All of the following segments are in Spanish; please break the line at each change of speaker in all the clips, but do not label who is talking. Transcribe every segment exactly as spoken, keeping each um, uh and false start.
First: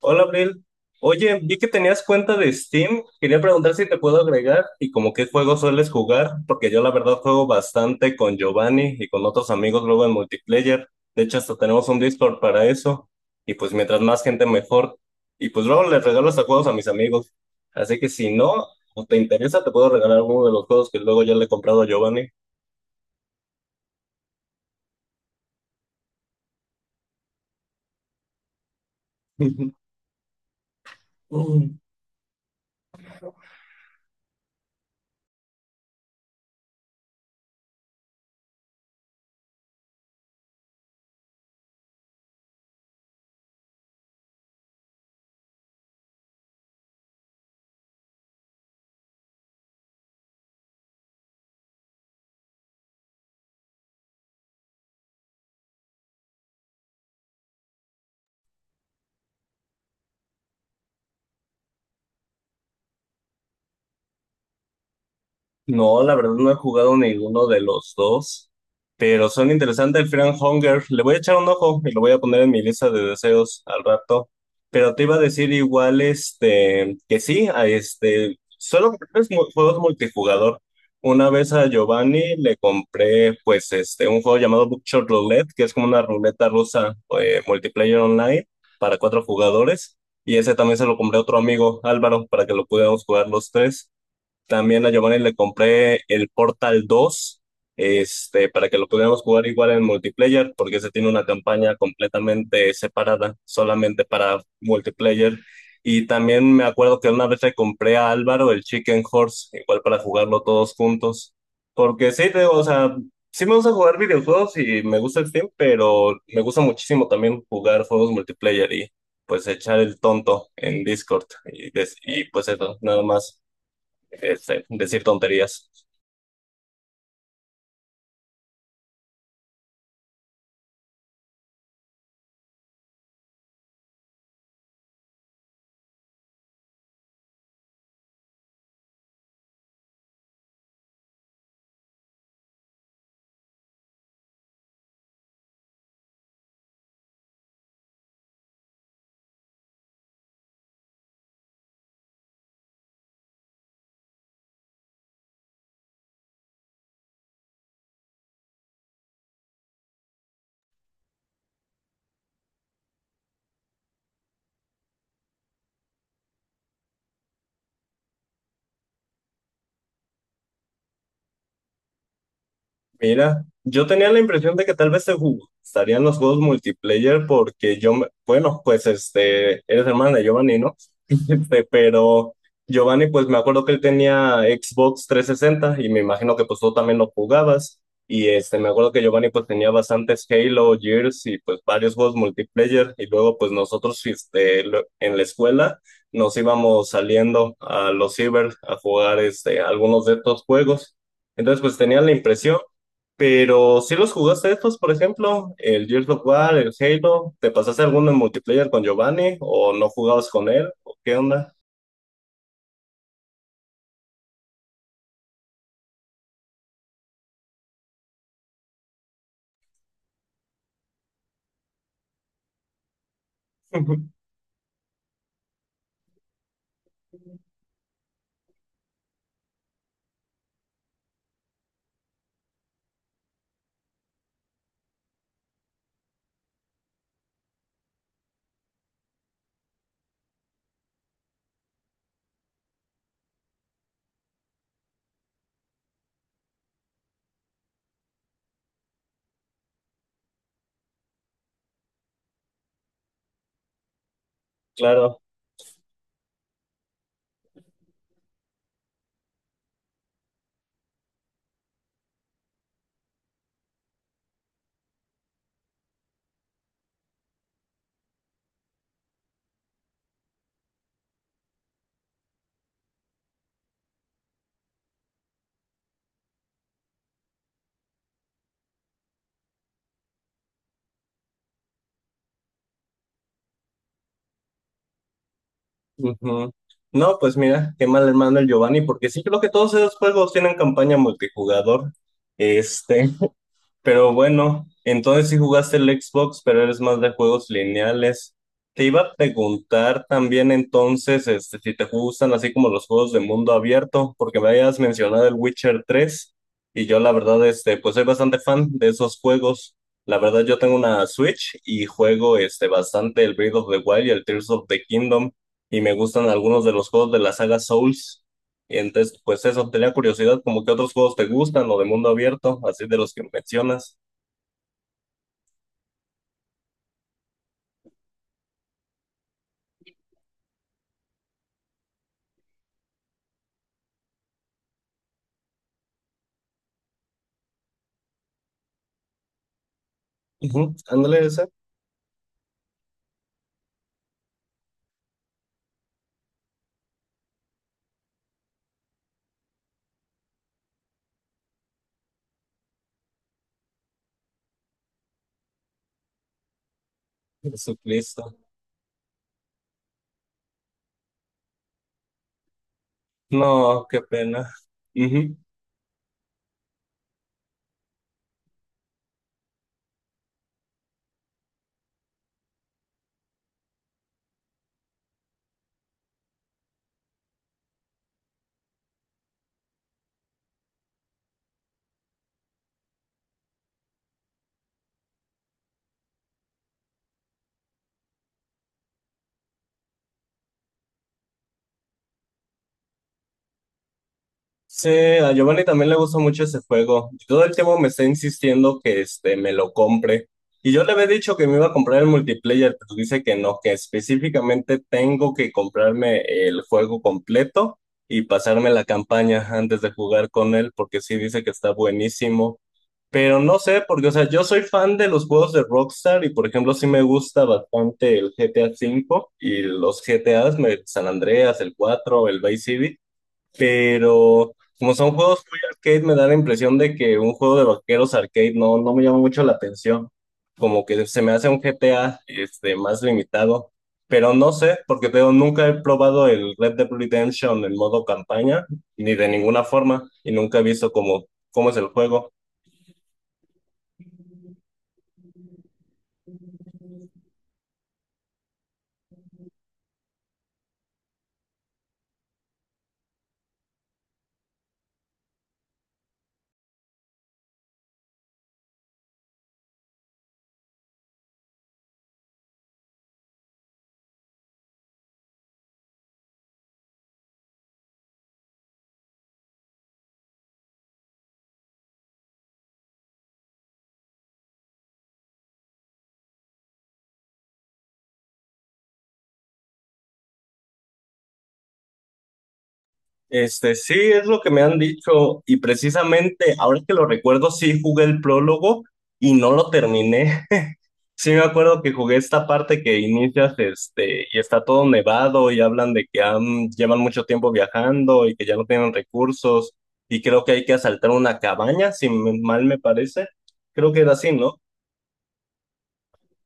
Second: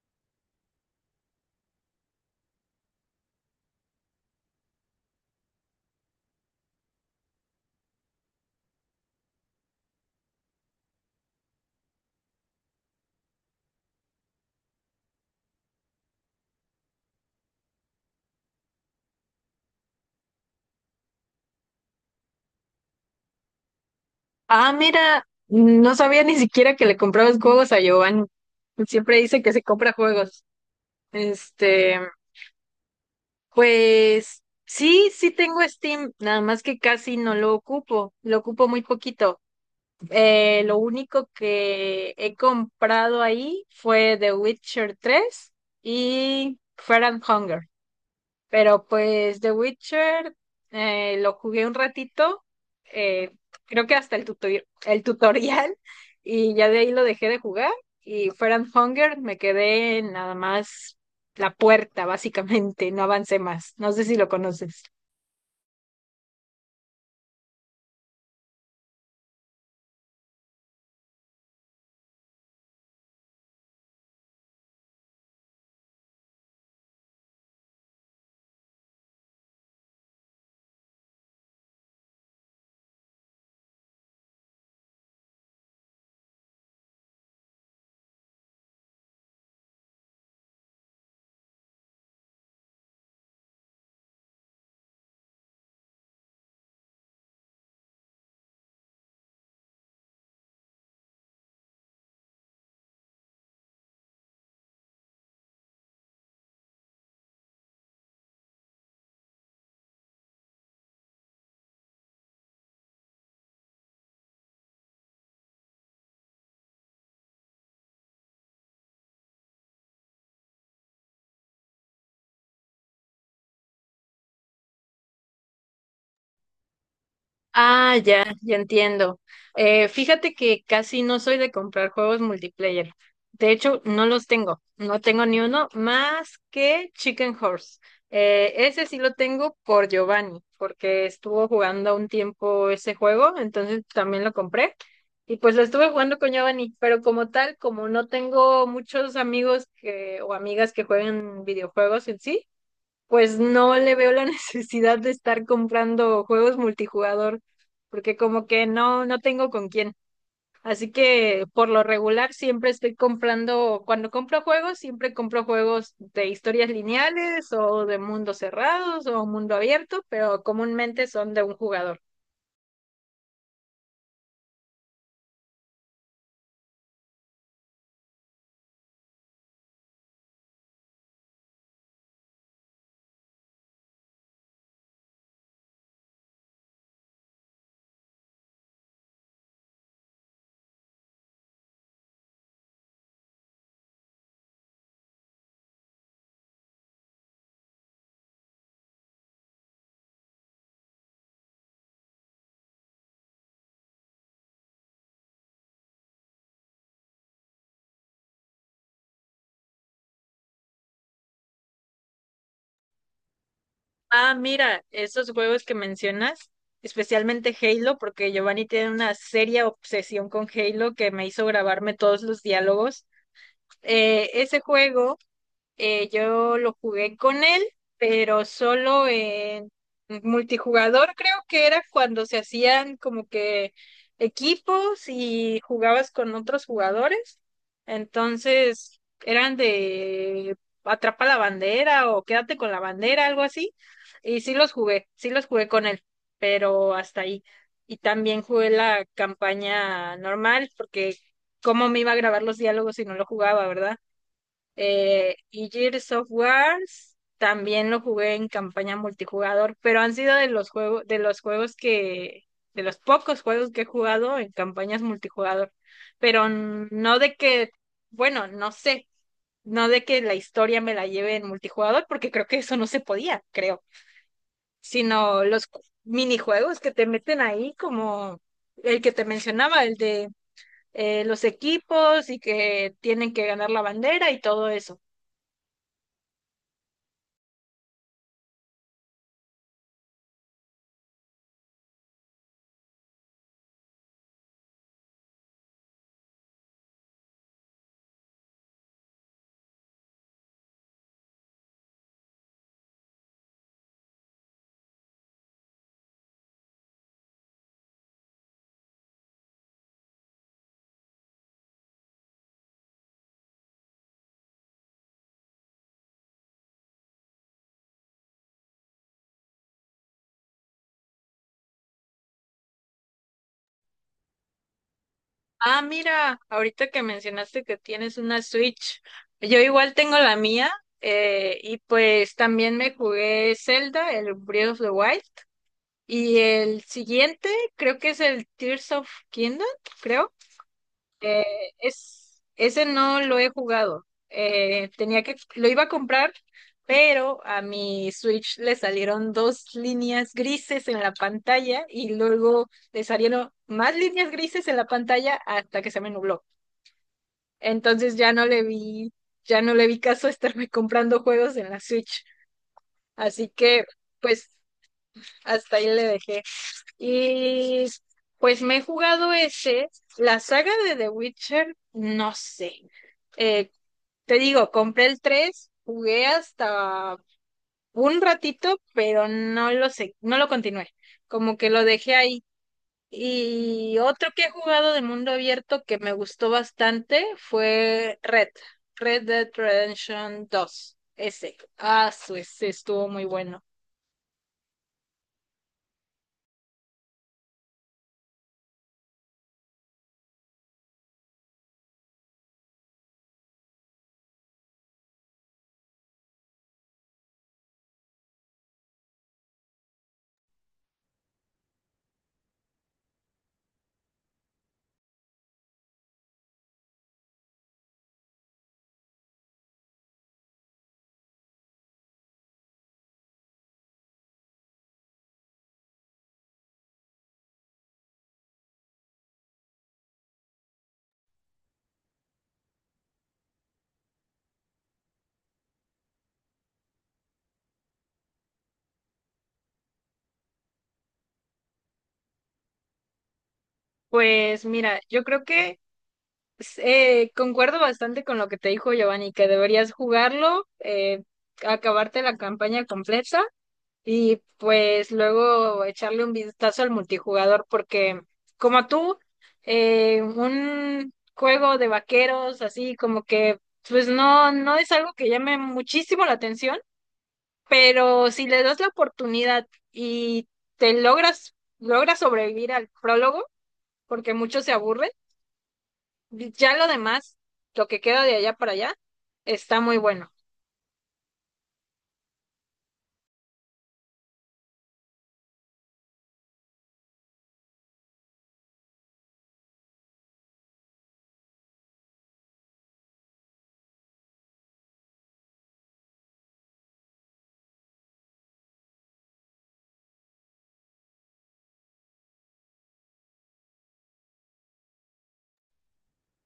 Hola, Abril. Oye, vi que tenías cuenta de Steam. Quería preguntar si te puedo agregar y como qué juegos sueles jugar, porque yo la verdad juego bastante con Giovanni y con otros amigos luego en multiplayer. De hecho, hasta tenemos un Discord para eso. Y pues mientras más gente mejor. Y pues luego les regalo hasta juegos a mis amigos. Así que si no, o te interesa, te puedo regalar uno de los juegos que luego ya le he comprado a Giovanni.
Ah, mira, no sabía ni siquiera que le comprabas juegos a Giovanni. Siempre dice que se compra juegos. Este, pues sí, sí tengo Steam, nada más que casi no lo ocupo, lo ocupo muy poquito. Eh, lo único que he comprado ahí fue The Witcher tres y Fire and Hunger. Pero pues The Witcher, eh, lo jugué un ratito, eh, creo que hasta el tutori- el tutorial, y ya de ahí lo dejé de jugar. Y Fire and Hunger me quedé en nada más la puerta, básicamente, no avancé más. No sé si lo conoces.
No, la verdad no he jugado ninguno de los dos, pero son interesantes el Friend Hunger. Le voy a echar un ojo y lo voy a poner en mi lista de deseos al rato. Pero te iba a decir igual, este, que sí, a este, solo es mu- juegos multijugador. Una vez a Giovanni le compré, pues, este, un juego llamado Bookshot Roulette, que es como una ruleta rusa, eh, multiplayer online para cuatro jugadores. Y ese también se lo compré a otro amigo, Álvaro, para que lo pudiéramos jugar los tres. También a Giovanni le compré el Portal dos este, para que lo pudiéramos jugar igual en multiplayer, porque ese tiene una campaña completamente separada, solamente para multiplayer. Y también me acuerdo que una vez le compré a Álvaro el Chicken Horse, igual para jugarlo todos juntos. Porque sí, te- o sea, sí me gusta jugar videojuegos y me gusta el Steam, pero me gusta muchísimo también jugar juegos multiplayer y pues echar el tonto en Discord y, des- y pues eso, nada más este, decir tonterías.
Ah, ya, ya entiendo. Eh, fíjate que casi no soy de comprar juegos multiplayer. De hecho, no los tengo. No tengo ni uno más que Chicken Horse. Eh, ese sí lo tengo por Giovanni, porque estuvo jugando un tiempo ese juego, entonces también lo compré. Y pues lo estuve jugando con Giovanni, pero como tal, como no tengo muchos amigos que, o amigas que jueguen videojuegos en sí, pues no le veo la necesidad de estar comprando juegos multijugador, porque como que no, no tengo con quién. Así que por lo regular siempre estoy comprando, cuando compro juegos, siempre compro juegos de historias lineales o de mundos cerrados o mundo abierto, pero comúnmente son de un jugador.
Mira, yo tenía la impresión de que tal vez se jugó. Estarían los juegos multiplayer porque yo, me- bueno, pues este, eres hermana de Giovanni, ¿no? Este, pero Giovanni, pues me acuerdo que él tenía Xbox trescientos sesenta y me imagino que pues tú también lo jugabas. Y este, me acuerdo que Giovanni pues tenía bastantes Halo, Gears y pues varios juegos multiplayer. Y luego pues nosotros este, lo- en la escuela nos íbamos saliendo a los ciber a jugar este, algunos de estos juegos. Entonces pues tenía la impresión, pero si los jugaste estos, por ejemplo, el Gears of War, el Halo, ¿te pasaste alguno en multiplayer con Giovanni o no jugabas con él? ¿Qué onda?
Ah, mira, esos juegos que mencionas, especialmente Halo, porque Giovanni tiene una seria obsesión con Halo que me hizo grabarme todos los diálogos. Eh, ese juego. Eh, yo lo jugué con él, pero solo en multijugador, creo que era cuando se hacían como que equipos y jugabas con otros jugadores. Entonces, eran de atrapa la bandera o quédate con la bandera, algo así. Y sí los jugué, sí los jugué con él, pero hasta ahí. Y también jugué la campaña normal, porque cómo me iba a grabar los diálogos si no lo jugaba, ¿verdad?
Claro.
Eh, y Gears of Wars también lo jugué en campaña multijugador, pero han sido de los juegos, de los juegos que, de los pocos juegos que he jugado en campañas multijugador. Pero n- no de que, bueno, no sé, no de que la historia me la lleve en multijugador, porque creo que eso no se podía, creo. Sino los cu- minijuegos que te meten ahí, como el que te mencionaba, el de eh, los equipos y que tienen que ganar la bandera y todo eso.
Ujú. No, pues mira, qué mal hermano el Giovanni, porque sí creo que todos esos juegos tienen campaña multijugador. Este, pero bueno, entonces sí jugaste el Xbox, pero eres más de juegos lineales. Te iba a preguntar también entonces este, si te gustan así como los juegos de mundo abierto, porque me habías mencionado el Witcher tres y yo la verdad este, pues soy bastante fan de esos juegos. La verdad yo tengo una Switch y juego este, bastante el Breath of the Wild y el Tears of the Kingdom y me gustan algunos de los juegos de la saga Souls. Y entonces, pues eso, tenía curiosidad, como que otros juegos te gustan o de mundo abierto, así de los que mencionas.
Ah, mira, ahorita que mencionaste que tienes una Switch, yo igual tengo la mía, eh, y pues también me jugué Zelda, el Breath of the Wild y el siguiente creo que es el Tears of Kingdom, creo.
Ujú, ándale
Eh,
ese.
es, ese no lo he jugado. Eh, tenía que, lo iba a comprar, pero a mi Switch le salieron dos líneas grises en la pantalla y luego le salieron más líneas grises en la pantalla hasta que se me nubló. Entonces ya
Jesucristo.
no le vi, ya no le vi caso a estarme comprando juegos en la Switch. Así que,
No, qué pena.
pues,
Ujú.
hasta ahí le dejé. Y pues me he jugado ese. La saga de The Witcher, no sé. Eh, te digo, compré el tres, jugué hasta un ratito, pero no lo sé, no lo continué. Como que lo dejé ahí. Y otro que he jugado de mundo abierto que me gustó bastante fue Red, Red Dead Redemption dos. Ese. Ah, su, ese estuvo muy bueno.
Sí, a Giovanni también le gusta mucho ese juego. Y todo el tiempo me está insistiendo que este, me lo compre. Y yo le había dicho que me iba a comprar el multiplayer, pero dice que no, que específicamente tengo que comprarme el juego completo y pasarme la campaña antes de jugar con él, porque sí dice que está buenísimo. Pero no sé, porque, o sea, yo soy fan de los juegos de Rockstar y, por ejemplo, sí me gusta bastante el G T A V y los G T As, me- San Andreas, el cuatro, el Vice City, pero como son juegos muy arcade, me da la impresión de que un juego de vaqueros arcade no, no me llama mucho la atención. Como que se me hace un G T A este, más limitado. Pero no sé, porque te digo, nunca he probado el Red Dead Redemption en modo campaña, ni de ninguna forma, y nunca he visto cómo, cómo es el juego.
Pues mira, yo creo que eh, concuerdo bastante con lo que te dijo Giovanni, que deberías jugarlo, eh, acabarte la campaña completa y pues luego echarle un vistazo al multijugador porque como tú, eh, un juego de vaqueros así como que pues no, no es algo que llame muchísimo la atención, pero si le das la oportunidad y te logras, logras sobrevivir al prólogo, porque muchos se aburren, ya lo demás, lo que queda de allá para allá, está muy bueno.
Este, sí, es lo que me han dicho, y precisamente ahora que lo recuerdo, sí jugué el prólogo y no lo terminé. Sí, me acuerdo que jugué esta parte que inicias, este, y está todo nevado y hablan de que han, llevan mucho tiempo viajando y que ya no tienen recursos y creo que hay que asaltar una cabaña, si me- mal me parece. Creo que era así, ¿no?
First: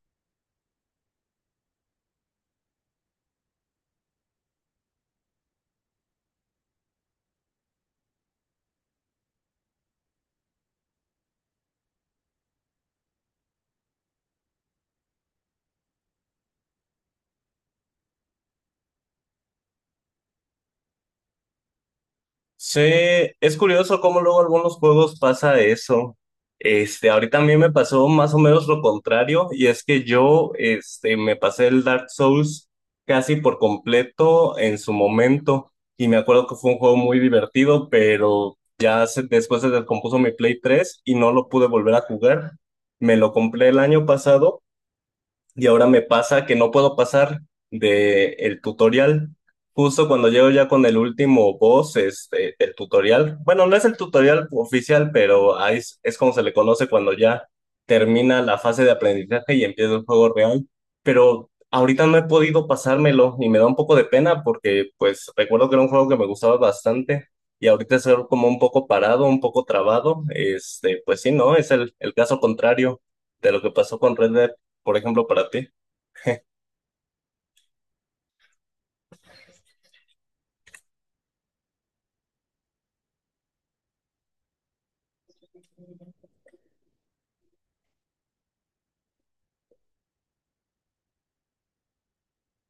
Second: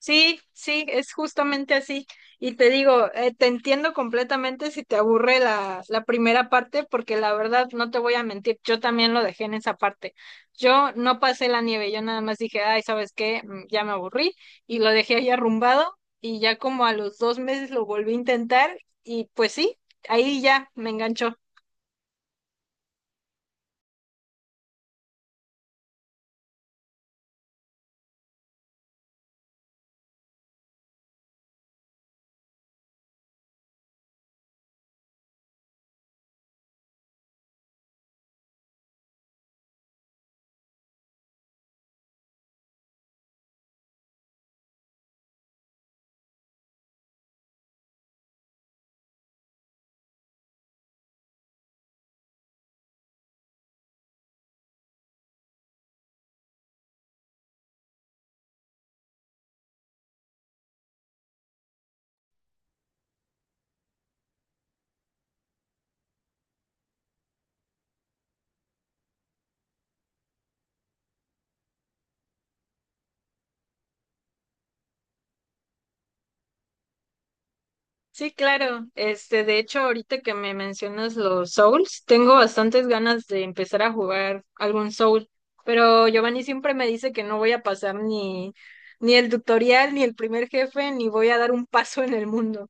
Sí, sí, es justamente así. Y te digo, eh, te entiendo completamente si te aburre la, la primera parte, porque la verdad, no te voy a mentir, yo también lo dejé en esa parte. Yo no pasé la nieve, yo nada más dije, ay, ¿sabes qué? Mm, Ya me aburrí y lo dejé ahí arrumbado y ya como a los dos meses lo volví a intentar y pues sí, ahí ya me enganchó.
Sí, es curioso cómo luego algunos juegos pasa eso. Este, ahorita a mí me pasó más o menos lo contrario, y es que yo, este, me pasé el Dark Souls casi por completo en su momento, y me acuerdo que fue un juego muy divertido, pero ya se- después se descompuso mi Play tres y no lo pude volver a jugar. Me lo compré el año pasado y ahora me pasa que no puedo pasar de el tutorial. Justo cuando llego ya con el último boss, este, el tutorial. Bueno, no es el tutorial oficial, pero ahí es, es como se le conoce cuando ya termina la fase de aprendizaje y empieza el juego real. Pero ahorita no he podido pasármelo y me da un poco de pena porque pues recuerdo que era un juego que me gustaba bastante y ahorita es algo como un poco parado, un poco trabado. Este, pues sí, no, es el, el caso contrario de lo que pasó con Red Dead por ejemplo, para ti.
Sí, claro. Este, de hecho, ahorita que me mencionas los Souls, tengo bastantes ganas de empezar a jugar algún Soul, pero Giovanni siempre me dice que no voy a pasar ni, ni el tutorial, ni el primer jefe, ni voy a dar un paso en el mundo.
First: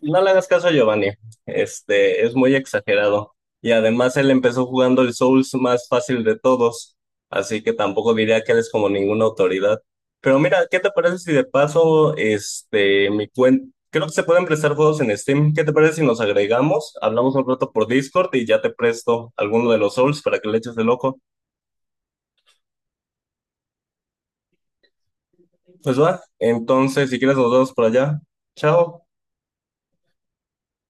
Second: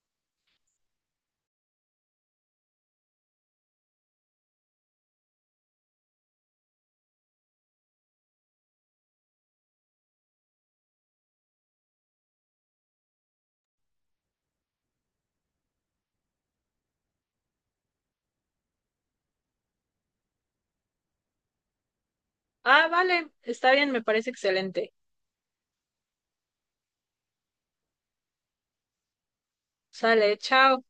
No le hagas caso a Giovanni, este, es muy exagerado. Y además él empezó jugando el Souls más fácil de todos, así que tampoco diría que él es como ninguna autoridad. Pero mira, ¿qué te parece si de paso, este, mi cuenta, creo que se pueden prestar juegos en Steam. ¿Qué te parece si nos agregamos? Hablamos un rato por Discord y ya te presto alguno de los Souls para que le eches de loco.
Ah, vale, está bien, me parece excelente.
Pues va, entonces si quieres nos vemos por allá. Chao.
Sale, chao.